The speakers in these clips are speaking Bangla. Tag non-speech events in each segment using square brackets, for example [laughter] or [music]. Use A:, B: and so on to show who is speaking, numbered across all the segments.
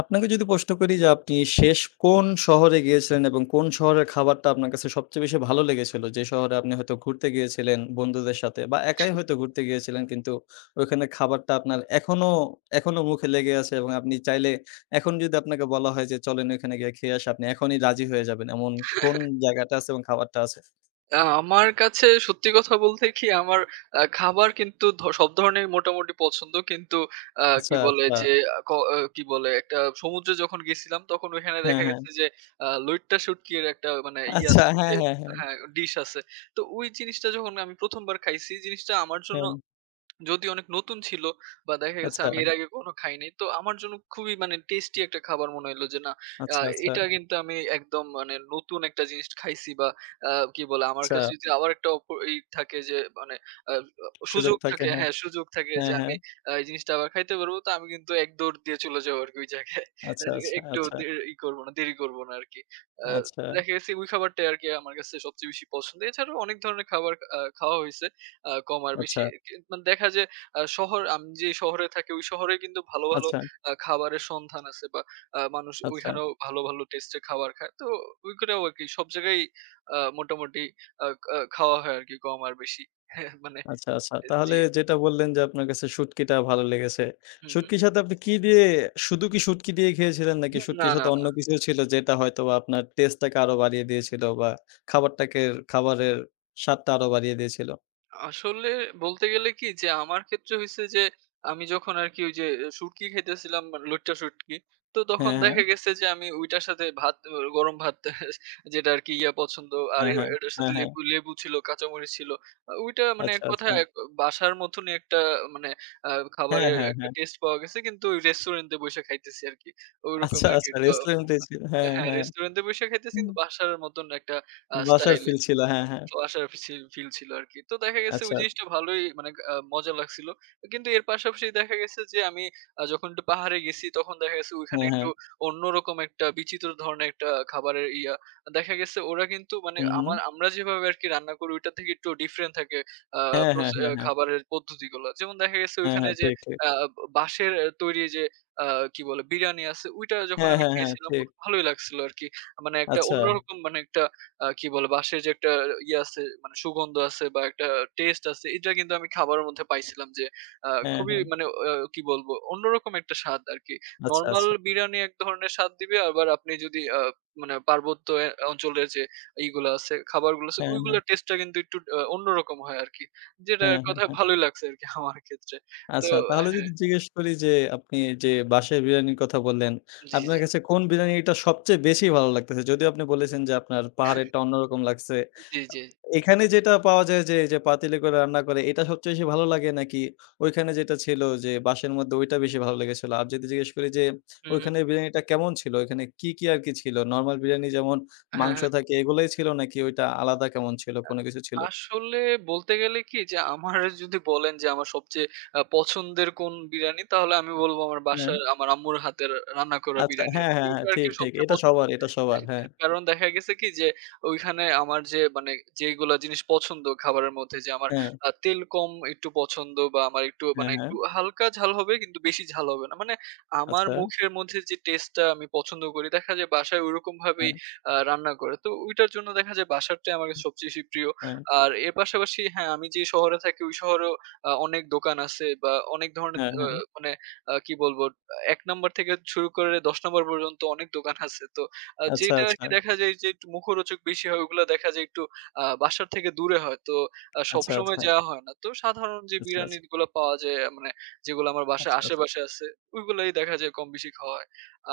A: আপনাকে যদি প্রশ্ন করি যে আপনি শেষ কোন শহরে গিয়েছিলেন এবং কোন শহরের খাবারটা আপনার কাছে সবচেয়ে বেশি ভালো লেগেছিল? যে শহরে আপনি হয়তো ঘুরতে গিয়েছিলেন বন্ধুদের সাথে বা একাই হয়তো ঘুরতে গিয়েছিলেন কিন্তু ওইখানের খাবারটা আপনার এখনো, এখনো মুখে লেগে আছে এবং আপনি চাইলে এখন যদি আপনাকে বলা হয় যে চলেন ওইখানে গিয়ে খেয়ে আসি, আপনি এখনই রাজি হয়ে যাবেন। এমন কোন জায়গাটা আছে এবং খাবারটা আছে?
B: আমার কাছে সত্যি কথা বলতে কি আমার খাবার কিন্তু সব ধরনের মোটামুটি পছন্দ। কিন্তু কি
A: আচ্ছা,
B: বলে
A: আচ্ছা।
B: যে আ ক আ কি বলে একটা সমুদ্রে যখন গেছিলাম তখন ওইখানে
A: হ্যাঁ,
B: দেখা
A: হ্যাঁ।
B: গেছে যে লইট্টা শুটকির একটা মানে ইয়ে
A: আচ্ছা,
B: আছে যে,
A: হ্যাঁ, হ্যাঁ, হ্যাঁ,
B: হ্যাঁ, ডিশ আছে। তো ওই জিনিসটা যখন আমি ১ম বার খাইছি, জিনিসটা আমার জন্য
A: হ্যাঁ।
B: যদি অনেক নতুন ছিল, বা দেখা গেছে
A: আচ্ছা,
B: আমি এর আগে কখনো খাই নাই। তো আমার জন্য খুবই মানে টেস্টি একটা খাবার মনে হইলো যে, না। আ
A: আচ্ছা, আচ্ছা,
B: এটা কিন্তু আমি একদম মানে নতুন একটা জিনিস খাইছি। বা কি বলে আমার
A: আচ্ছা।
B: কাছে যদি আবার একটা ই থাকে যে মানে আ
A: সুযোগ
B: সুযোগ
A: থাকে।
B: থাকে,
A: হ্যাঁ,
B: হ্যাঁ, সুযোগ থাকে যে
A: হ্যাঁ, হ্যাঁ।
B: আমি এই জিনিসটা আবার খাইতে পারবো। তো আমি কিন্তু এক দৌড় দিয়ে চলে যাবো আরকি ওই জায়গায়। [laughs]
A: আচ্ছা,
B: আর
A: আচ্ছা,
B: একটু
A: আচ্ছা।
B: দে ই করবো না, দেরি করবো না আরকি। আ
A: আচ্ছা,
B: দেখা গেছে ওই খাবারটাই আরকি আমার কাছে সবচেয়ে বেশি পছন্দ। এছাড়াও অনেক ধরনের খাবার খাওয়া হইছে। কম আর বেশি
A: আচ্ছা,
B: কি মানে দেখা যায় আ শহর আমি যে শহরে থাকি ওই শহরে কিন্তু ভালো, ভালো
A: আচ্ছা,
B: খাবারের সন্ধান আছে, বা মানুষ
A: আচ্ছা,
B: ওইখানেও ভালো, ভালো টেস্ট এর খাবার খায়। তো ওই করেও আরকি সব জায়গায়ই মোটামুটি আ আ খাওয়া হয় আরকি কম আর বেশি। [laughs] হ্যাঁ, মানে
A: আচ্ছা, আচ্ছা। তাহলে
B: জি।
A: যেটা বললেন যে আপনার কাছে শুটকিটা ভালো লেগেছে।
B: হুম, হুম।
A: শুটকির সাথে আপনি কি দিয়ে শুধু কি শুটকি দিয়ে খেয়েছিলেন নাকি
B: না,
A: শুটকির
B: না।
A: সাথে অন্য কিছুও ছিল যেটা হয়তোবা আপনার টেস্টটাকে আরো বাড়িয়ে দিয়েছিল বা খাবারটাকে খাবারের স্বাদটা আরো বাড়িয়ে দিয়েছিল?
B: আসলে বলতে গেলে কি যে আমার ক্ষেত্রে হইছে যে আমি যখন আরকি ওই যে শুটকি খাইতেছিলাম, মানে লইট্টা শুটকি, তো তখন
A: হ্যাঁ, হ্যাঁ,
B: দেখা গেছে যে আমি ওইটার সাথে ভাত অ গরম ভাত [laughs] যেটা আরকি ইয়া পছন্দ। আর
A: হ্যাঁ, হ্যাঁ,
B: এটার সাথে
A: হ্যাঁ, হ্যাঁ।
B: লেবু, লেবু ছিল, কাঁচামরিচ ছিল। ওইটা মানে
A: আচ্ছা,
B: এক
A: আচ্ছা।
B: কথায় এক বাসার মতনই একটা মানে আ
A: হ্যাঁ,
B: খাবারের
A: হ্যাঁ,
B: একটা
A: হ্যাঁ।
B: টেস্ট পাওয়া গেছে, কিন্তু ওই রেস্টুরেন্টে বইসা খাইতেছি আরকি। ঐরকম
A: আচ্ছা,
B: আরকি
A: আচ্ছা
B: একটা,
A: রেস্টুরেন্টে ছিল। হ্যাঁ,
B: হ্যাঁ,
A: হ্যাঁ।
B: রেস্টুরেন্টে বইসা খাইতেছি
A: হুম।
B: কিন্তু বাসার মতন একটা
A: বাসার
B: স্টাইলে।
A: ফিল ছিল। হ্যাঁ, হ্যাঁ।
B: তো আসার ফিল ছিল আরকি। তো দেখা গেছে ওই
A: আচ্ছা। আচ্ছা,
B: জিনিসটা ভালোই মানে মজা লাগছিল। কিন্তু এর পাশাপাশি দেখা গেছে যে আমি যখন একটু পাহাড়ে গেছি তখন দেখা গেছে ওইখানে
A: হ্যাঁ,
B: একটু
A: হ্যাঁ।
B: অন্যরকম একটা বিচিত্র ধরনের একটা খাবারের ইয়া। দেখা গেছে ওরা কিন্তু মানে
A: হুম, হুম।
B: আমরা যেভাবে আরকি রান্না করি ওইটা থেকে একটু ডিফারেন্ট থাকে আ
A: হ্যাঁ,
B: প্রস
A: হ্যাঁ,
B: আ
A: হ্যাঁ, হ্যাঁ।
B: খাবারের পদ্ধতিগুলো। যেমন দেখা গেছে
A: হ্যাঁ,
B: ওইখানে
A: হ্যাঁ।
B: যে
A: ঠিক, ঠিক।
B: আ বাঁশের তৈরি যে আ কি বলে বিরিয়ানি আছে, ওইটা যখন
A: হ্যাঁ,
B: আমি
A: হ্যাঁ, হ্যাঁ।
B: খেয়েছিলাম
A: ঠিক।
B: খুব ভালোই লাগছিল আরকি। মানে একটা
A: আচ্ছা।
B: অন্যরকম মানে একটা কি বলে বাঁশের যে একটা ইয়ে আছে, মানে সুগন্ধ আছে বা একটা টেস্ট আছে, এটা কিন্তু আমি খাবারের মধ্যে পাইছিলাম যে
A: হ্যাঁ,
B: খুবই
A: হ্যাঁ।
B: মানে কি বলবো অন্যরকম একটা স্বাদ আরকি।
A: আচ্ছা,
B: নরমাল
A: আচ্ছা।
B: বিরিয়ানি এক ধরনের স্বাদ দিবে, আবার আপনি যদি মানে পার্বত্য অঞ্চলের যে ইগুলা আছে, খাবারগুলো আছে
A: হ্যাঁ, হ্যাঁ।
B: ওইগুলোর টেস্টটা কিন্তু একটু অন্যরকম হয় আরকি। যেটা
A: হ্যাঁ,
B: এক
A: হ্যাঁ,
B: কথায়
A: হ্যাঁ।
B: ভালোই লাগছে আরকি আমার ক্ষেত্রে। তো
A: আচ্ছা তাহলে
B: হ্যাঁ,
A: যদি জিজ্ঞেস করি যে আপনি যে বাসায় বিরিয়ানির কথা বললেন,
B: জি, জি,
A: আপনার কাছে কোন বিরিয়ানিটা সবচেয়ে বেশি ভালো লাগতেছে? যদিও আপনি বলেছেন যে আপনার পাহাড়েরটা অন্যরকম লাগছে।
B: জি, জি।
A: এখানে যেটা পাওয়া যায় যে পাতিলে করে রান্না করে এটা সবচেয়ে বেশি ভালো লাগে নাকি ওইখানে যেটা ছিল যে বাঁশের মধ্যে ওইটা বেশি ভালো লেগেছিল? আর যদি জিজ্ঞেস করি যে
B: হু, হু।
A: ওইখানের বিরিয়ানিটা কেমন ছিল? ওইখানে কি, কি আরকি ছিল? নরমাল বিরিয়ানি যেমন
B: হ্যাঁ,
A: মাংস
B: হ্যাঁ।
A: থাকে এগুলাই ছিল নাকি ওইটা আলাদা কেমন ছিল? কোন কিছু ছিল?
B: আসলে বলতে গেলে কি যে আমার [laughs] যদি বলেন যে আমার সবচেয়ে পছন্দের কোন বিরিয়ানি, তাহলে আমি বলব আমার
A: হ্যাঁ।
B: বাসার, আমার আম্মুর হাতের রান্না করা
A: আচ্ছা।
B: বিরিয়ানি
A: হ্যাঁ,
B: আরকি।
A: হ্যাঁ,
B: ওটা
A: হ্যাঁ।
B: আরকি
A: ঠিক, ঠিক।
B: সবচেয়ে
A: এটা
B: পছন্দ।
A: সবার, এটা সবার। হ্যাঁ,
B: [laughs] কারণ দেখা গেছে কি যে ওইখানে আমার যে মানে যেগুলা জিনিস পছন্দ খাবারের মধ্যে, যে আমার
A: হ্যাঁ,
B: তেল কম একটু পছন্দ, বা আমার একটু মানে
A: হ্যাঁ, হ্যাঁ।
B: একটু হালকা ঝাল হবে কিন্তু বেশি ঝাল হবে না। মানে আমার
A: আচ্ছা।
B: মুখের মধ্যে যে টেস্টটা আমি পছন্দ করি, দেখা যায় বাসায় ওরকম ভাবেই
A: হ্যাঁ,
B: রান্না করে। তো ওইটার জন্য দেখা যায় বাসারটাই আমার কাছে সবচেয়ে বেশি প্রিয়।
A: হ্যাঁ,
B: আর এর পাশাপাশি হ্যাঁ, আমি যে শহরে থাকি ওই শহরেও অনেক দোকান আছে, বা অনেক ধরনের
A: হ্যাঁ, হ্যাঁ।
B: মানে কি বলবো? ১ নাম্বার থেকে শুরু করে ১০ নাম্বার পর্যন্ত অনেক দোকান আছে। তো
A: আচ্ছা,
B: যেটা
A: আচ্ছা,
B: আরকি দেখা যায় যে একটু মুখরোচক বেশি হয় ওগুলা দেখা যায় একটু বাসার থেকে দূরে হয়। তো
A: আচ্ছা,
B: সবসময়
A: আচ্ছা,
B: যাওয়া হয় না। তো সাধারণ যে
A: আচ্ছা, আচ্ছা,
B: বিরিয়ানিগুলো পাওয়া যায় মানে যেগুলো আমার বাসার
A: আচ্ছা, আচ্ছা,
B: আশেপাশে আছে, ওইগুলাই দেখা যায় কম বেশি খাওয়া হয়।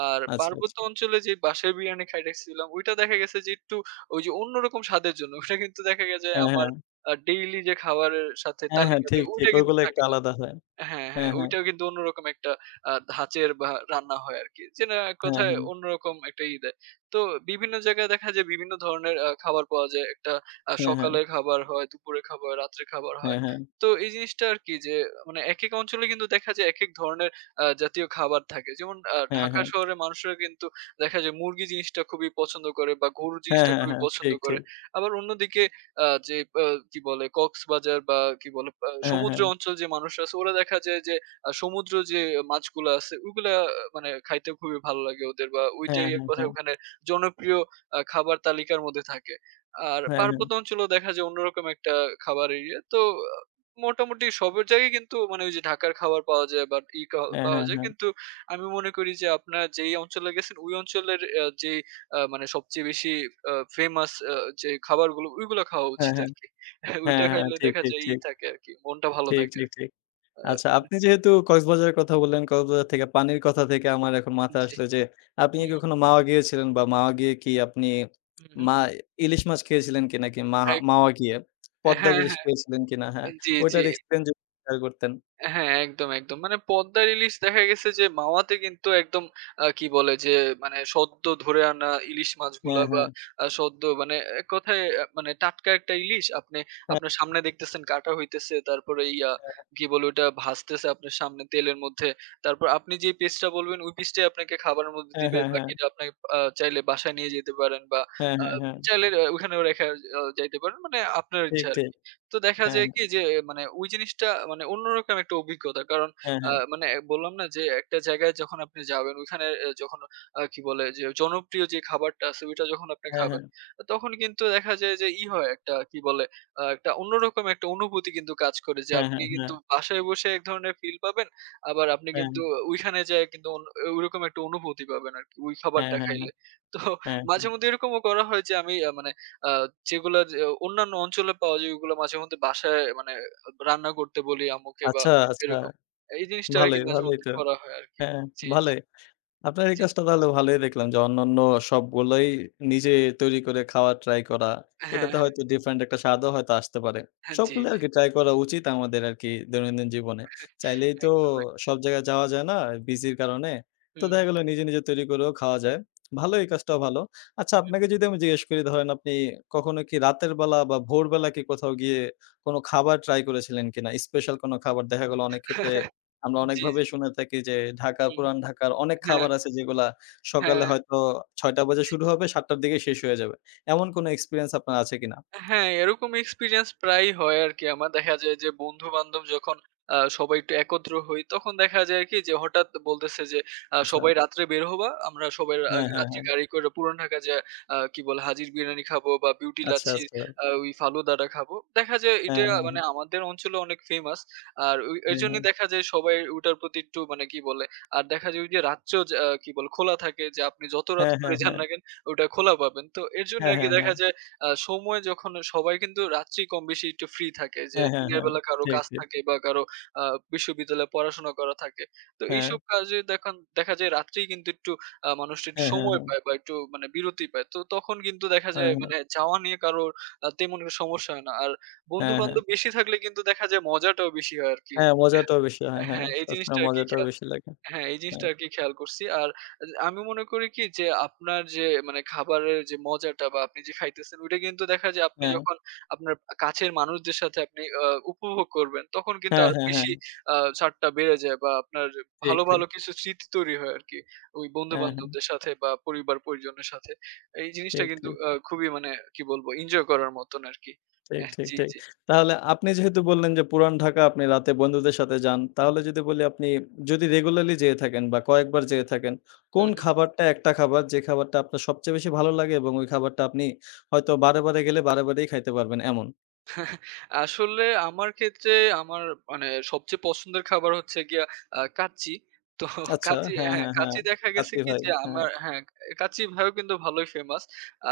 B: আর
A: আচ্ছা,
B: পার্বত্য
A: আচ্ছা।
B: অঞ্চলে যে বাসায় বিরিয়ানি খাইতেছিলাম, ওইটা দেখা গেছে যে একটু ওই যে অন্যরকম স্বাদের জন্য ওটা কিন্তু দেখা গেছে
A: হ্যাঁ,
B: আমার
A: হ্যাঁ।
B: ডেইলি যে খাবারের সাথে
A: হ্যাঁ, হ্যাঁ।
B: তালিকা
A: ঠিক,
B: থাকে,
A: ঠিক।
B: ওইটা কিন্তু
A: ওইগুলো একটু
B: থাকে না।
A: আলাদা হয়।
B: হ্যাঁ, হ্যাঁ।
A: হ্যাঁ, হ্যাঁ,
B: ওইটাও কিন্তু অন্যরকম একটা ধাঁচের বা রান্না হয় আরকি। যেটা এক
A: হ্যাঁ,
B: কথায়
A: হ্যাঁ,
B: অন্যরকম একটা ই দেয়। তো বিভিন্ন জায়গায় দেখা যায় বিভিন্ন ধরনের খাবার পাওয়া যায়। একটা
A: হ্যাঁ, হ্যাঁ,
B: সকালের খাবার হয়, দুপুরের খাবার, রাত্রের খাবার
A: হ্যাঁ,
B: হয়।
A: হ্যাঁ, হ্যাঁ, হ্যাঁ,
B: তো এই জিনিসটা আরকি যে মানে একেক অঞ্চলে কিন্তু দেখা যায় একেক ধরনের জাতীয় খাবার থাকে। যেমন
A: হ্যাঁ,
B: ঢাকা
A: হ্যাঁ।
B: শহরের মানুষরা কিন্তু দেখা যায় মুরগি জিনিসটা খুবই পছন্দ করে, বা গরু
A: হ্যাঁ,
B: জিনিসটা খুবই পছন্দ
A: ঠিক,
B: করে।
A: ঠিক।
B: আবার অন্যদিকে আ যে আ কি বলে কক্সবাজার বা কি বলে
A: হ্যাঁ,
B: সমুদ্র
A: হ্যাঁ,
B: অঞ্চল, যে মানুষরা আছে ওরা দেখা যায় যে সমুদ্র যে মাছগুলা আছে ওগুলা, আহ, মানে খাইতে খুবই ভালো লাগে ওদের, বা
A: হ্যাঁ,
B: ওইটাই এক
A: হ্যাঁ,
B: কথায়
A: হ্যাঁ,
B: ওখানে জনপ্রিয় খাবার তালিকার মধ্যে থাকে। আর
A: হ্যাঁ,
B: পার্বত্য অঞ্চলেও দেখা যায় অন্যরকম একটা খাবার এরিয়া। তো আ মোটামুটি সবের জায়গায় কিন্তু মানে ওই যে ঢাকার খাবার পাওয়া যায় বা ই খাওয়া
A: হ্যাঁ,
B: পাওয়া
A: হ্যাঁ,
B: যায়।
A: হ্যাঁ,
B: কিন্তু আমি মনে করি যে আপনারা যেই অঞ্চলে গেছেন, ওই অঞ্চলের আ যে আ মানে সবচেয়ে বেশি ফেমাস যে খাবারগুলো, ওইগুলো খাওয়া
A: হ্যাঁ,
B: উচিত
A: হ্যাঁ,
B: আরকি। [laughs] ওইটা
A: হ্যাঁ, হ্যাঁ,
B: খাইলে
A: ঠিক,
B: দেখা
A: ঠিক,
B: যায় ই
A: ঠিক,
B: থাকে আরকি। মনটা ভালো
A: ঠিক,
B: থাকে
A: ঠিক,
B: আরকি।
A: ঠিক।
B: আ
A: আচ্ছা, আপনি যেহেতু কক্সবাজারের কথা বললেন, কক্সবাজার থেকে পানির কথা থেকে আমার এখন মাথায়
B: জি।
A: আসলো যে, আপনি
B: হু,
A: কি
B: হু,
A: কখনো মাওয়া গিয়েছিলেন? বা মাওয়া গিয়ে কি আপনি
B: হু, হু।
A: মা ইলিশ মাছ খেয়েছিলেন কিনা? কি
B: এক
A: মাওয়া গিয়ে পদ্মার
B: হ্যাঁ,
A: ইলিশ
B: হ্যাঁ।
A: খেয়েছিলেন কিনা? হ্যাঁ,
B: জি, জি।
A: ওইটার এক্সপেরিয়েন্স যদি শেয়ার করতেন।
B: হ্যাঁ, একদম, একদম। মানে পদ্মার ইলিশ দেখা গেছে যে মাওয়াতে কিন্তু একদম কি বলে যে মানে সদ্য ধরে আনা ইলিশ মাছগুলা,
A: হ্যাঁ,
B: বা
A: হ্যাঁ,
B: সদ্য মানে এক কথায় মানে টাটকা একটা ইলিশ আপনি
A: হ্যাঁ,
B: আপনার সামনে দেখতেছেন কাটা হইতেছে। তারপরে ইয়া কি বলে ওটা ভাজতেছে আপনার সামনে তেলের মধ্যে। তারপর আপনি যে পিসটা বলবেন, ওই পিসটাই আপনাকে খাবারের মধ্যে
A: হ্যাঁ,
B: দিবে।
A: হ্যাঁ, হ্যাঁ,
B: বাকিটা আপনাকে চাইলে বাসায় নিয়ে যেতে পারেন, বা
A: হ্যাঁ,
B: আ
A: হ্যাঁ, হ্যাঁ,
B: চাইলে ওখানেও রেখে যাইতে পারেন। মানে আপনার
A: ঠিক,
B: ইচ্ছা
A: ঠিক।
B: আরকি। তো দেখা
A: হ্যাঁ,
B: যায় কি যে মানে ওই জিনিসটা মানে অন্যরকম একটা অভিজ্ঞতা। কারণ
A: হ্যাঁ, হ্যাঁ,
B: মানে বললাম না যে একটা জায়গায় যখন আপনি যাবেন, ওইখানে যখন কি বলে যে জনপ্রিয় যে খাবারটা আছে ওইটা যখন আপনি
A: হ্যাঁ,
B: খাবেন, তখন কিন্তু দেখা যায় যে ই হয় একটা কি বলে একটা অন্যরকম একটা অনুভূতি কিন্তু কাজ করে, যে
A: হ্যাঁ, হ্যাঁ, হ্যাঁ,
B: আপনি
A: হ্যাঁ,
B: কিন্তু
A: হ্যাঁ,
B: বাসায় বসে এক ধরনের ফিল পাবেন। আবার আপনি
A: হ্যাঁ,
B: কিন্তু ওইখানে যেয়ে কিন্তু ওইরকম একটা অনুভূতি পাবেন আরকি ওই
A: হ্যাঁ,
B: খাবারটা খাইলে। তো
A: হ্যাঁ, হ্যাঁ।
B: মাঝে মধ্যে এরকমও করা হয় যে আমি মানে আ যেগুলা যে অন্যান্য অঞ্চলে পাওয়া যায় ওগুলো মাঝেমধ্যে বাসায় মানে রান্না করতে বলি আম্মুকে, বা
A: আচ্ছা, আচ্ছা,
B: এরকম। এই জিনিসটা আরকি
A: ভালোই, ভালোই
B: মাঝেমধ্যে
A: তো।
B: করা হয় আরকি।
A: হ্যাঁ,
B: জি, জি,
A: ভালোই। আপনার এই
B: জি।
A: কাজটা তাহলে ভালোই দেখলাম যে অন্যান্য সবগুলোই নিজে তৈরি করে খাওয়ার ট্রাই করা।
B: হ্যাঁ,
A: এটাতে
B: হ্যাঁ।
A: হয়তো ডিফারেন্ট একটা স্বাদও হয়তো আসতে পারে।
B: হ্যাঁ, জি,
A: সবগুলো
B: জি।
A: আরকি ট্রাই করা উচিত আমাদের আরকি দৈনন্দিন জীবনে। চাইলেই
B: একদম,
A: তো
B: একদম।
A: সব জায়গায় যাওয়া যায় না বিজির কারণে। তো
B: হুম,
A: দেখা গেল নিজে, নিজে তৈরি করেও খাওয়া যায়। ভালো এই কাজটাও ভালো। আচ্ছা আপনাকে
B: হুম।
A: যদি আমি জিজ্ঞেস করি ধরেন আপনি কখনো কি রাতের বেলা বা ভোরবেলা কি কোথাও গিয়ে কোনো খাবার ট্রাই করেছিলেন কিনা? স্পেশাল কোনো
B: হুম।
A: খাবার দেখা গেল অনেক ক্ষেত্রে
B: [laughs]
A: আমরা
B: জি,
A: অনেকভাবে
B: জি।
A: শুনে থাকি যে ঢাকা,
B: হুম।
A: পুরান ঢাকার অনেক
B: হ্যাঁ,
A: খাবার আছে যেগুলা সকালে
B: হ্যাঁ।
A: হয়তো ৬:০০ বাজে শুরু হবে, ৭:০০ র দিকে শেষ হয়ে যাবে। এমন কোনো এক্সপেরিয়েন্স আপনার আছে কিনা?
B: হ্যাঁ, এরকম এক্সপেরিয়েন্স প্রায়ই হয় আরকি আমার। দেখা যায় যে বন্ধু-বান্ধব যখন সবাই একটু একত্র হই, তখন দেখা যায় কি যে হঠাৎ বলতেছে যে,
A: আচ্ছা।
B: "সবাই রাত্রে বের হবা। আমরা সবাই
A: হ্যাঁ, হ্যাঁ,
B: রাত্রে
A: হ্যাঁ।
B: গাড়ি করে পুরান ঢাকা যায়া কি বলে হাজির বিরিয়ানি খাবো, বা বিউটি
A: আচ্ছা,
B: লাচ্ছির
A: আচ্ছা।
B: ওই ফালুদাটা খাবো।" দেখা যায়
A: হ্যাঁ,
B: এটা
A: হ্যাঁ,
B: মানে আমাদের অঞ্চলে অনেক ফেমাস। আর ওই
A: হ্যাঁ,
B: এরজন্যই দেখা যায় সবাই ওটার প্রতি একটু মানে কি বলে। আর দেখা যায় ওই যে রাত্রেও কি বলে খোলা থাকে, যে আপনি যত রাত
A: হ্যাঁ, হ্যাঁ,
B: করে
A: হ্যাঁ,
B: যান
A: হ্যাঁ, হ্যাঁ,
B: না কেন ওটা খোলা পাবেন। তো এর জন্য
A: হ্যাঁ,
B: আরকি দেখা
A: হ্যাঁ,
B: যায় সময় যখন সবাই কিন্তু রাত্রি কম বেশি একটু ফ্রি থাকে, যে
A: হ্যাঁ, হ্যাঁ,
B: দিনের
A: হ্যাঁ,
B: বেলা কারো
A: ঠিক,
B: কাজ
A: ঠিক।
B: থাকে বা কারো আ বিশ্ববিদ্যালয়ে পড়াশোনা করা থাকে। তো
A: হ্যাঁ,
B: এইসব কাজে দেখন দেখা যায় রাত্রেই কিন্তু একটু মানুষ একটু
A: হ্যাঁ, হ্যাঁ,
B: সময়
A: হ্যাঁ,
B: পায়, বা একটু মানে বিরতি পায়। তো তখন কিন্তু দেখা যায়
A: হ্যাঁ,
B: মানে যাওয়া নিয়ে কারোর তেমন কোনো সমস্যা হয় না। আর
A: হ্যাঁ, হ্যাঁ, হ্যাঁ,
B: বন্ধু-বান্ধব বেশি থাকলে কিন্তু দেখা যায় মজাটাও বেশি হয় আরকি।
A: হ্যাঁ,
B: মানে
A: মজাটাও বেশি হয়। হ্যাঁ,
B: হ্যাঁ,
A: সবসময় মজাটাও বেশি লাগে।
B: এই জিনিসটা
A: হ্যাঁ,
B: আরকি খেয়াল করছি। আর আমি মনে করি কি যে আপনার যে মানে খাবারের যে মজাটা, বা আপনি যে খাইতেছেন ওইটা কিন্তু দেখা যায় আপনি
A: হ্যাঁ,
B: যখন আপনার কাছের মানুষদের সাথে আপনি উপভোগ করবেন, তখন কিন্তু
A: হ্যাঁ,
B: আরো
A: হ্যাঁ, হ্যাঁ,
B: বেশি আ স্বাদটা বেড়ে যায়, বা আপনার
A: ঠিক,
B: ভালো,
A: ঠিক।
B: ভালো কিছু স্মৃতি তৈরি হয় আরকি। ওই
A: হ্যাঁ, হ্যাঁ,
B: বন্ধু-বান্ধবদের সাথে বা পরিবার-পরিজনের সাথে। এই জিনিসটা
A: ঠিক,
B: কিন্তু
A: ঠিক।
B: খুবই মানে কি বলবো এনজয় করার মতন আরকি।
A: ঠিক,
B: অ্যা
A: ঠিক,
B: জি,
A: ঠিক।
B: জি।
A: তাহলে আপনি যেহেতু বললেন যে পুরান ঢাকা আপনি রাতে বন্ধুদের সাথে যান। তাহলে যদি বলি আপনি যদি রেগুলারলি যেয়ে থাকেন বা কয়েকবার যেয়ে থাকেন,
B: হু,
A: কোন
B: হু।
A: খাবারটা একটা খাবার যে খাবারটা আপনার সবচেয়ে বেশি ভালো লাগে এবং ওই খাবারটা আপনি হয়তো বারে, বারে গেলে বারে, বারেই খাইতে পারবেন এমন?
B: আসলে আমার ক্ষেত্রে আমার মানে সবচেয়ে পছন্দের খাবার হচ্ছে গিয়া কাচ্চি। তো [laughs]
A: আচ্ছা,
B: কাচ্চি,
A: হ্যাঁ,
B: হ্যাঁ,
A: হ্যাঁ, হ্যাঁ।
B: কাচ্চি দেখা গেছে
A: কাচ্চি
B: কি
A: ভাই।
B: যে
A: হ্যাঁ,
B: আমার, হ্যাঁ, কাচ্চি ভাইও কিন্তু ভালোই ফেমাস।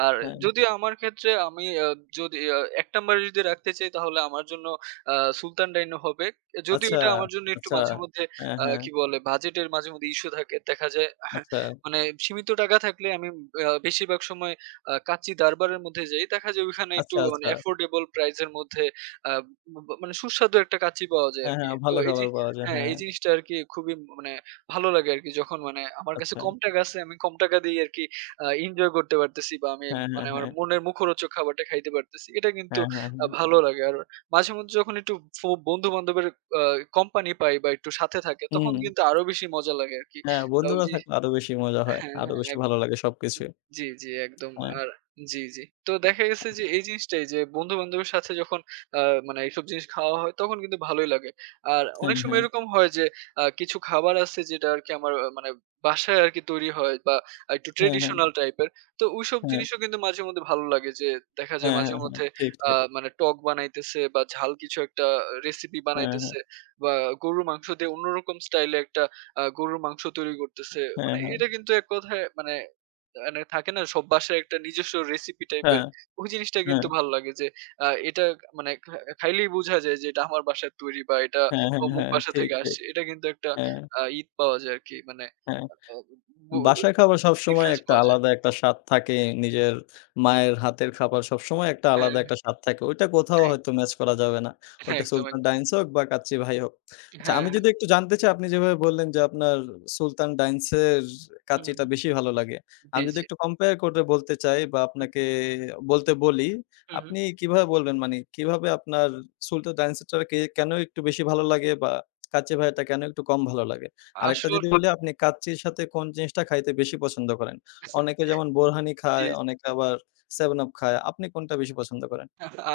B: আর
A: হ্যাঁ।
B: যদিও আমার ক্ষেত্রে আমি আ যদি আ ১ নাম্বারে যদি রাখতে চাই, তাহলে আমার জন্য আ সুলতান ডাইনো হবে। যদিও
A: আচ্ছা,
B: এটা আমার জন্য একটু
A: আচ্ছা।
B: মাঝেমধ্যে
A: হ্যাঁ, হ্যাঁ।
B: কি বলে বাজেটের মাঝেমধ্যে ইস্যু থাকে। দেখা যায় হ্যাঁ,
A: আচ্ছা,
B: মানে সীমিত টাকা থাকলে আমি বেশিরভাগ সময় কাচ্চি দরবারের মধ্যে যাই। দেখা যায় ওইখানে একটু
A: আচ্ছা,
B: মানে
A: আচ্ছা।
B: অ্যাফোর্ডেবল প্রাইস এর মধ্যে আ মানে সুস্বাদু একটা কাঁচি পাওয়া যায়
A: হ্যাঁ,
B: আরকি।
A: হ্যাঁ।
B: তো
A: ভালো
B: এই যে
A: খাবার পাওয়া যায়।
B: হ্যাঁ,
A: হ্যাঁ,
B: এই জিনিসটা আরকি খুবই মানে ভালো লাগে আরকি যখন মানে আমার কাছে
A: আচ্ছা।
B: কম টাকা আছে, আমি কম টাকা দিয়ে আরকি এনজয় করতে পারতেছি, বা আমি
A: হ্যাঁ,
B: মানে
A: হ্যাঁ,
B: আমার
A: হ্যাঁ।
B: মনের মুখরোচক খাবারটা খাইতে পারতেছি। এটা কিন্তু
A: হ্যাঁ, হ্যাঁ, হ্যাঁ।
B: ভালো লাগে। আর মাঝে মধ্যে যখন একটু ফ বন্ধু-বান্ধবের আ কোম্পানি পাই, বা একটু সাথে থাকে, তখন
A: হুম।
B: কিন্তু আরো বেশি মজা লাগে আরকি।
A: হ্যাঁ,
B: ওই
A: বন্ধুরা
B: যে
A: থাকলে আরো বেশি মজা হয়।
B: হ্যাঁ,
A: আরো বেশি
B: হ্যাঁ।
A: ভালো লাগে সবকিছুই।
B: জি, জি, একদম।
A: হ্যাঁ,
B: আর জি, জি। তো দেখা গেছে যে এই জিনিসটাই যে বন্ধু-বান্ধবের সাথে যখন আ মানে এইসব জিনিস খাওয়া হয় তখন কিন্তু ভালোই লাগে। আর অনেক
A: হ্যাঁ,
B: সময়
A: হ্যাঁ,
B: এরকম হয় যে কিছু খাবার আছে যেটা আরকি আমার মানে বাসায় আরকি তৈরি হয় বা একটু
A: হ্যাঁ, হ্যাঁ,
B: ট্র্যাডিশনাল টাইপের। তো ওইসব
A: হ্যাঁ,
B: জিনিসও কিন্তু মাঝে মধ্যে ভালো লাগে যে দেখা যায়
A: হ্যাঁ,
B: মাঝে
A: হ্যাঁ, হ্যাঁ,
B: মধ্যে
A: ঠিক, ঠিক।
B: মানে টক বানাইতেছে বা ঝাল কিছু একটা রেসিপি
A: হ্যাঁ, হ্যাঁ,
B: বানাইতেছে বা গরুর মাংস দিয়ে অন্যরকম স্টাইলে একটা গরুর মাংস তৈরি করতেছে।
A: হ্যাঁ,
B: মানে
A: হ্যাঁ,
B: এটা কিন্তু এক কথায় মানে মানে থাকে না সব বাসায় একটা নিজস্ব রেসিপি টাইপের
A: হ্যাঁ,
B: ওই জিনিসটা
A: হ্যাঁ,
B: কিন্তু ভালো লাগে যে এটা মানে খাইলেই বোঝা যায় যে এটা আমার বাসার তৈরি বা এটা
A: হ্যাঁ, হ্যাঁ,
B: অমুক
A: হ্যাঁ,
B: বাসা
A: ঠিক,
B: থেকে
A: ঠিক।
B: আসছে। এটা কিন্তু একটা
A: হ্যাঁ,
B: ঈদ পাওয়া যায় আর কি, মানে
A: হ্যাঁ। বাসার খাবার সবসময়
B: ডিফারেন্স
A: একটা
B: পাওয়া যায়।
A: আলাদা একটা স্বাদ থাকে। নিজের মায়ের হাতের খাবার সবসময় একটা
B: হ্যাঁ,
A: আলাদা একটা স্বাদ থাকে। ওইটা কোথাও
B: হ্যাঁ,
A: হয়তো ম্যাচ করা যাবে না।
B: হ্যাঁ,
A: ওইটা
B: একদম
A: সুলতান
B: একদম।
A: ডাইন্স হোক বা কাচ্চি ভাই হোক। আচ্ছা
B: হ্যাঁ,
A: আমি
B: হ্যাঁ।
A: যদি একটু জানতে চাই আপনি যেভাবে বললেন যে আপনার সুলতান ডাইন্সের
B: হুম, হুম,
A: কাচ্চিটা বেশি ভালো লাগে।
B: জি
A: আমি যদি
B: জি।
A: একটু কম্পেয়ার করে বলতে চাই বা
B: হুম,
A: আপনাকে
B: হুম,
A: বলতে বলি,
B: হুম, হুম।
A: আপনি কিভাবে বলবেন? মানে কিভাবে আপনার সুলতান ডাইন্সেরটা কে কেন একটু বেশি ভালো লাগে বা কাচ্চি ভাইয়াটা কেন একটু কম ভালো লাগে? আরেকটা
B: আসল।
A: যদি বলি আপনি কাচ্চির সাথে কোন জিনিসটা খাইতে বেশি পছন্দ করেন? অনেকে
B: [laughs]
A: যেমন বোরহানি
B: জি।
A: খায়, অনেকে আবার 7 Up খায়। আপনি কোনটা বেশি পছন্দ করেন?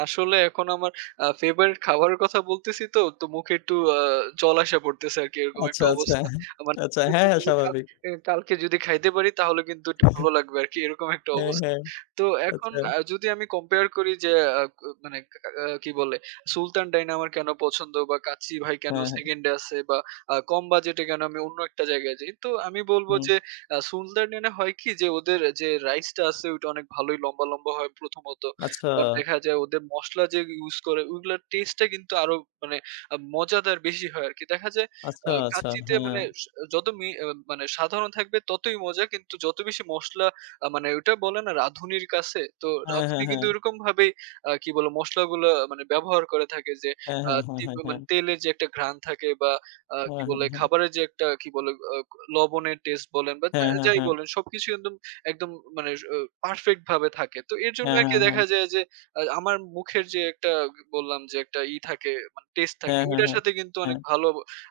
B: আসলে এখন আমার ফেভারিট খাবারের কথা বলতেছি, তো মুখে একটু জল আশা পড়তেছে আরকি, এরকম একটা
A: আচ্ছা, আচ্ছা।
B: অবস্থা। মানে
A: আচ্ছা,
B: মনে
A: হ্যাঁ,
B: হইতেছে
A: হ্যাঁ,
B: যে
A: স্বাভাবিক।
B: কালকে যদি খাইতে পারি তাহলে কিন্তু একটু ভালো লাগবে আরকি, এরকম একটা
A: হ্যাঁ,
B: অবস্থা।
A: হ্যাঁ,
B: তো এখন
A: আচ্ছা।
B: যদি আমি কম্পেয়ার করি যে আ ক মানে কা আ কি বলে সুলতান ডাইন আমার কেন পছন্দ বা কাচ্চি ভাই কেন
A: হ্যাঁ,
B: 2nd
A: হ্যাঁ।
B: এ আছে বা কম বাজেটে কেন আমি অন্য একটা জায়গায় যাই। তো আমি বলবো
A: হুম।
B: যে সুলতান ডাইনে হয় কি, যে ওদের যে রাইসটা আছে ওইটা অনেক ভালোই লম্বা, লম্বা হয় প্রথমত।
A: আচ্ছা,
B: আবার দেখা যায় ওদের মসলা যে ইউজ করে ওইগুলার টেস্টটা কিন্তু আরো মানে আ মজাদার বেশি হয় আরকি। দেখা যায়
A: আচ্ছা, আচ্ছা।
B: কাচ্চিতে
A: হ্যাঁ।
B: মানে স যত মি আ মানে সাধারণ থাকবে ততই মজা। কিন্তু যত বেশি মসলা মানে ওইটা বলে না রাঁধুনির কাছে, তো
A: হ্যাঁ,
B: রাঁধুনি
A: হ্যাঁ,
B: কিন্তু
A: হ্যাঁ।
B: ওইরকমভাবেই আ কি বলে মসলাগুলা মানে ব্যবহার করে থাকে যে
A: হ্যাঁ,
B: আ
A: হ্যাঁ, হ্যাঁ,
B: তিব
A: হ্যাঁ, হ্যাঁ।
B: মানে তেলের যে একটা ঘ্রাণ থাকে বা আ কি
A: হ্যাঁ, হ্যাঁ,
B: বলে
A: হ্যাঁ।
B: খাবারের যে একটা কি বলে আ লবণের টেস্ট বলেন বা যা যাই
A: হ্যাঁ,
B: বলেন সবকিছু একদম, একদম মানে স পারফেক্ট ভাবে থাকে। তো এর জন্য
A: হ্যাঁ,
B: আরকি
A: হ্যাঁ।
B: দেখা যায় যে আমার মুখের যে একটা বললাম যে একটা ই থাকে মানে টেস্ট থাকে
A: হ্যাঁ, হ্যাঁ, হ্যাঁ। হ্যাঁ, হ্যাঁ,
B: ওইটার
A: হ্যাঁ।
B: সাথে কিন্তু অনেক ভালো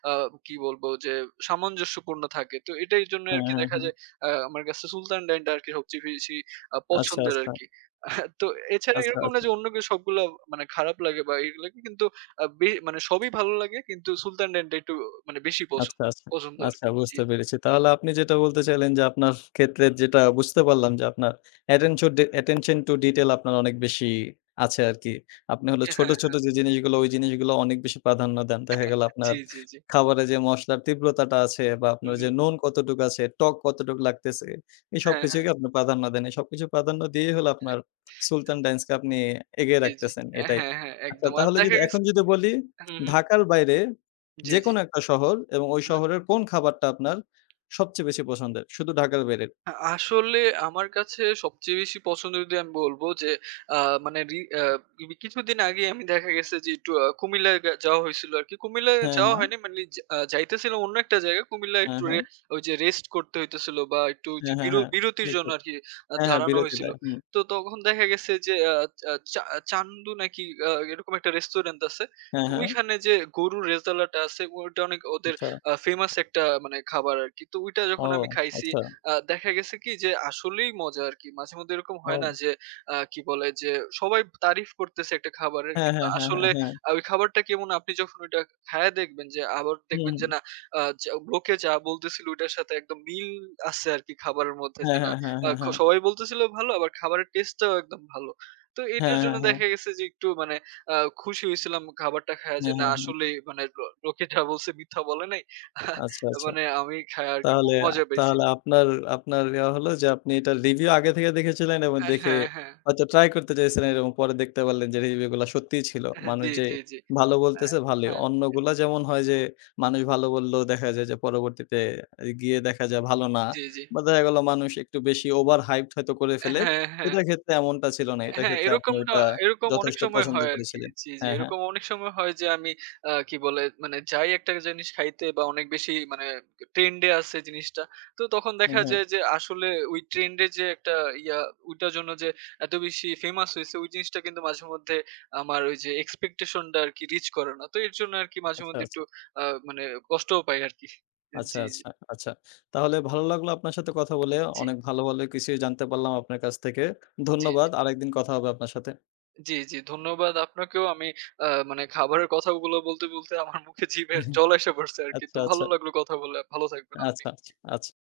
B: আ কি বলবো যে সামঞ্জস্যপূর্ণ থাকে। তো এটার জন্য
A: হ্যাঁ,
B: আরকি
A: হ্যাঁ,
B: দেখা
A: হ্যাঁ।
B: যায় আমার কাছে সুলতান ডাইনটা আরকি সবচেয়ে বেশি
A: আচ্ছা,
B: পছন্দের
A: আচ্ছা।
B: আরকি। [laughs] তো এছাড়া
A: আচ্ছা,
B: এরকম না
A: আচ্ছা।
B: যে অন্য কিছু সবগুলা মানে খারাপ লাগে বা এগুলা কিন্তু আ বে মানে সবই ভালো লাগে, কিন্তু সুলতান ডাইনটা একটু মানে বেশি পছন্দ
A: আচ্ছা, আচ্ছা।
B: পছন্দ আরকি।
A: আচ্ছা
B: জি,
A: বুঝতে পেরেছি। তাহলে আপনি যেটা বলতে চাইলেন যে আপনার ক্ষেত্রে যেটা বুঝতে পারলাম যে আপনার attention to detail আপনার অনেক বেশি আছে আরকি। আপনি হলো
B: হ্যাঁ,
A: ছোট,
B: হ্যাঁ,
A: ছোট যে জিনিসগুলো ওই জিনিসগুলো অনেক বেশি প্রাধান্য দেন। দেখা গেল আপনার
B: জি, জি, জি।
A: খাবারে যে মসলার তীব্রতাটা আছে বা
B: হুম,
A: আপনার যে
B: হুম।
A: নুন কতটুকু আছে, টক কতটুকু লাগতেছে, এই
B: হ্যাঁ, হ্যাঁ।
A: সবকিছুকে আপনি প্রাধান্য দেন। এই সবকিছু প্রাধান্য দিয়েই হলো আপনার
B: হ্যাঁ,
A: সুলতান ডাইন্স কে আপনি এগিয়ে
B: জি, জি।
A: রাখতেছেন এটাই।
B: হ্যাঁ, হ্যাঁ,
A: আচ্ছা
B: একদম। আর
A: তাহলে
B: দেখা
A: যদি
B: গেছে।
A: এখন যদি বলি
B: হুম, হুম।
A: ঢাকার বাইরে
B: জি, জি।
A: যেকোনো একটা শহর এবং ওই
B: হুম।
A: শহরের কোন খাবারটা আপনার সবচেয়ে বেশি পছন্দের? শুধু ঢাকার বাইরের।
B: আসলে আমার কাছে সবচেয়ে বেশি পছন্দ যদি আমি বলব যে, আ মানে রি আ কিছুদিন আগেই আমি দেখা গেছে যে একটু কুমিল্লায় যাওয়া হইছিল আরকি। কুমিল্লায়
A: হ্যাঁ,
B: যাওয়া
A: হ্যাঁ,
B: হয়নি মানে যা আ যাইতেছিলাম অন্য একটা জায়গায়। কুমিল্লায়
A: হ্যাঁ,
B: একটু
A: হ্যাঁ,
B: ওই যে রেস্ট করতে হইতেছিল বা একটু ওই যে
A: হ্যাঁ, হ্যাঁ, হ্যাঁ,
B: বিরতির
A: ঠিক,
B: জন্য
A: ঠিক।
B: আরকি
A: হ্যাঁ, হ্যাঁ,
B: দাঁড়ানো
A: বিরতি
B: হইছিল।
A: দেয়। হুম।
B: তো তখন দেখা গেছে যে আ আ চা চান্দু নাকি এরকম একটা রেস্টুরেন্ট আছে।
A: হ্যাঁ,
B: তো
A: হ্যাঁ,
B: ওইখানে যে গরুর রেজালাটা আছে ওইটা অনেক ওদের
A: আচ্ছা।
B: ফেমাস একটা মানে খাবার আরকি। তো ওইটা যখন
A: ও
B: আমি খাইছি
A: আচ্ছা।
B: দেখা গেছে কি যে আসলেই মজা আরকি। মাঝে মধ্যে এরকম হয় না
A: ও
B: যে আ কি বলে যে সবাই তারিফ করতেছে একটা খাবারের,
A: হ্যাঁ,
B: কিন্তু
A: হ্যাঁ, হ্যাঁ,
B: আসলে
A: হ্যাঁ, হ্যাঁ।
B: ওই খাবারটা কেমন আপনি যখন ওইটা খায়া দেখবেন যে আবার দেখবেন
A: হুম,
B: যে
A: হুম।
B: না যা লোকে যা বলতেছিল ওইটার সাথে একদম মিল আছে আরকি খাবারের মধ্যে, যে
A: হ্যাঁ,
B: না
A: হ্যাঁ, হ্যাঁ,
B: আ
A: হ্যাঁ,
B: খ
A: হ্যাঁ।
B: সবাই বলতেছিল ভালো আবার খাবারের টেস্টটাও একদম ভালো। তো এটার
A: হ্যাঁ,
B: জন্য
A: হ্যাঁ, হ্যাঁ।
B: দেখা গেছে যে একটু মানে আ খুশি হইছিলাম খাবারটা খায়া, যে
A: হ্যাঁ,
B: না
A: হ্যাঁ, হ্যাঁ।
B: আসলেই মানে লোকে যা বলছে মিথ্যা বলে নাই। [laughs] আহ,
A: আচ্ছা, আচ্ছা।
B: মানে আমি খায়া আরকি
A: তাহলে
B: মজা পাইছি।
A: তাহলে আপনার আপনার ইয়া হলো যে আপনি এটার রিভিউ আগে থেকে দেখেছিলেন এবং দেখে
B: হ্যাঁ, হ্যাঁ।
A: হয়তো ট্রাই করতে চাইছিলেন এবং পরে দেখতে পারলেন যে রিভিউ গুলা সত্যিই ছিল।
B: হ্যাঁ,
A: মানুষ
B: জি,
A: যে
B: জি, জি।
A: ভালো
B: আ
A: বলতেছে ভালোই।
B: হ্যাঁ।
A: অন্যগুলা যেমন হয় যে মানুষ ভালো বললেও দেখা যায় যে পরবর্তীতে গিয়ে দেখা যায় ভালো না।
B: জি, জি।
A: বা দেখা গেল মানুষ একটু বেশি ওভার হাইপড হয়তো করে ফেলে।
B: হ্যাঁ, হ্যাঁ।
A: এটার ক্ষেত্রে এমনটা ছিল না। এটার
B: হ্যাঁ,
A: ক্ষেত্রে আপনি ওইটা
B: এরকম অনেক
A: যথেষ্ট
B: সময়
A: পছন্দ
B: হয় আরকি।
A: করেছিলেন।
B: জি, জি।
A: হ্যাঁ, হ্যাঁ।
B: এরকম অনেক সময় হয় যে আমি আ কি বলে মানে যাই একটা জিনিস খাইতে বা অনেক বেশি মানে ট্রেন্ড এ আছে জিনিসটা। তো তখন
A: হ্যাঁ,
B: দেখা
A: হ্যাঁ।
B: যায় যে আসলে ওই ট্রেন্ড এর যে একটা ইয়া ওইটার জন্য যে এত বেশি ফেমাস হইছে ওই জিনিসটা কিন্তু মাঝে মধ্যে আমার ওই যে এক্সপেকটেশন টা আরকি রিচ করে না। তো এর জন্য আরকি মাঝে
A: আচ্ছা,
B: মধ্যে একটু
A: আচ্ছা।
B: আ মানে কষ্টও পাই আরকি। জি,
A: আচ্ছা,
B: জি,
A: আচ্ছা, আচ্ছা। তাহলে ভালো লাগলো আপনার সাথে কথা বলে।
B: জি,
A: অনেক ভালো, ভালো কিছুই জানতে পারলাম আপনার কাছ থেকে।
B: জি।
A: ধন্যবাদ। আরেকদিন কথা হবে আপনার সাথে।
B: জি, জি। ধন্যবাদ আপনাকেও। আমি মানে খাবারের কথাগুলো বলতে আমার মুখে জিভের
A: [laughs]
B: জল এসে পড়ছে আরকি।
A: আচ্ছা,
B: তো ভালো
A: আচ্ছা,
B: লাগলো কথা বলে। ভালো থাকবেন আপনি।
A: আচ্ছা, আচ্ছা।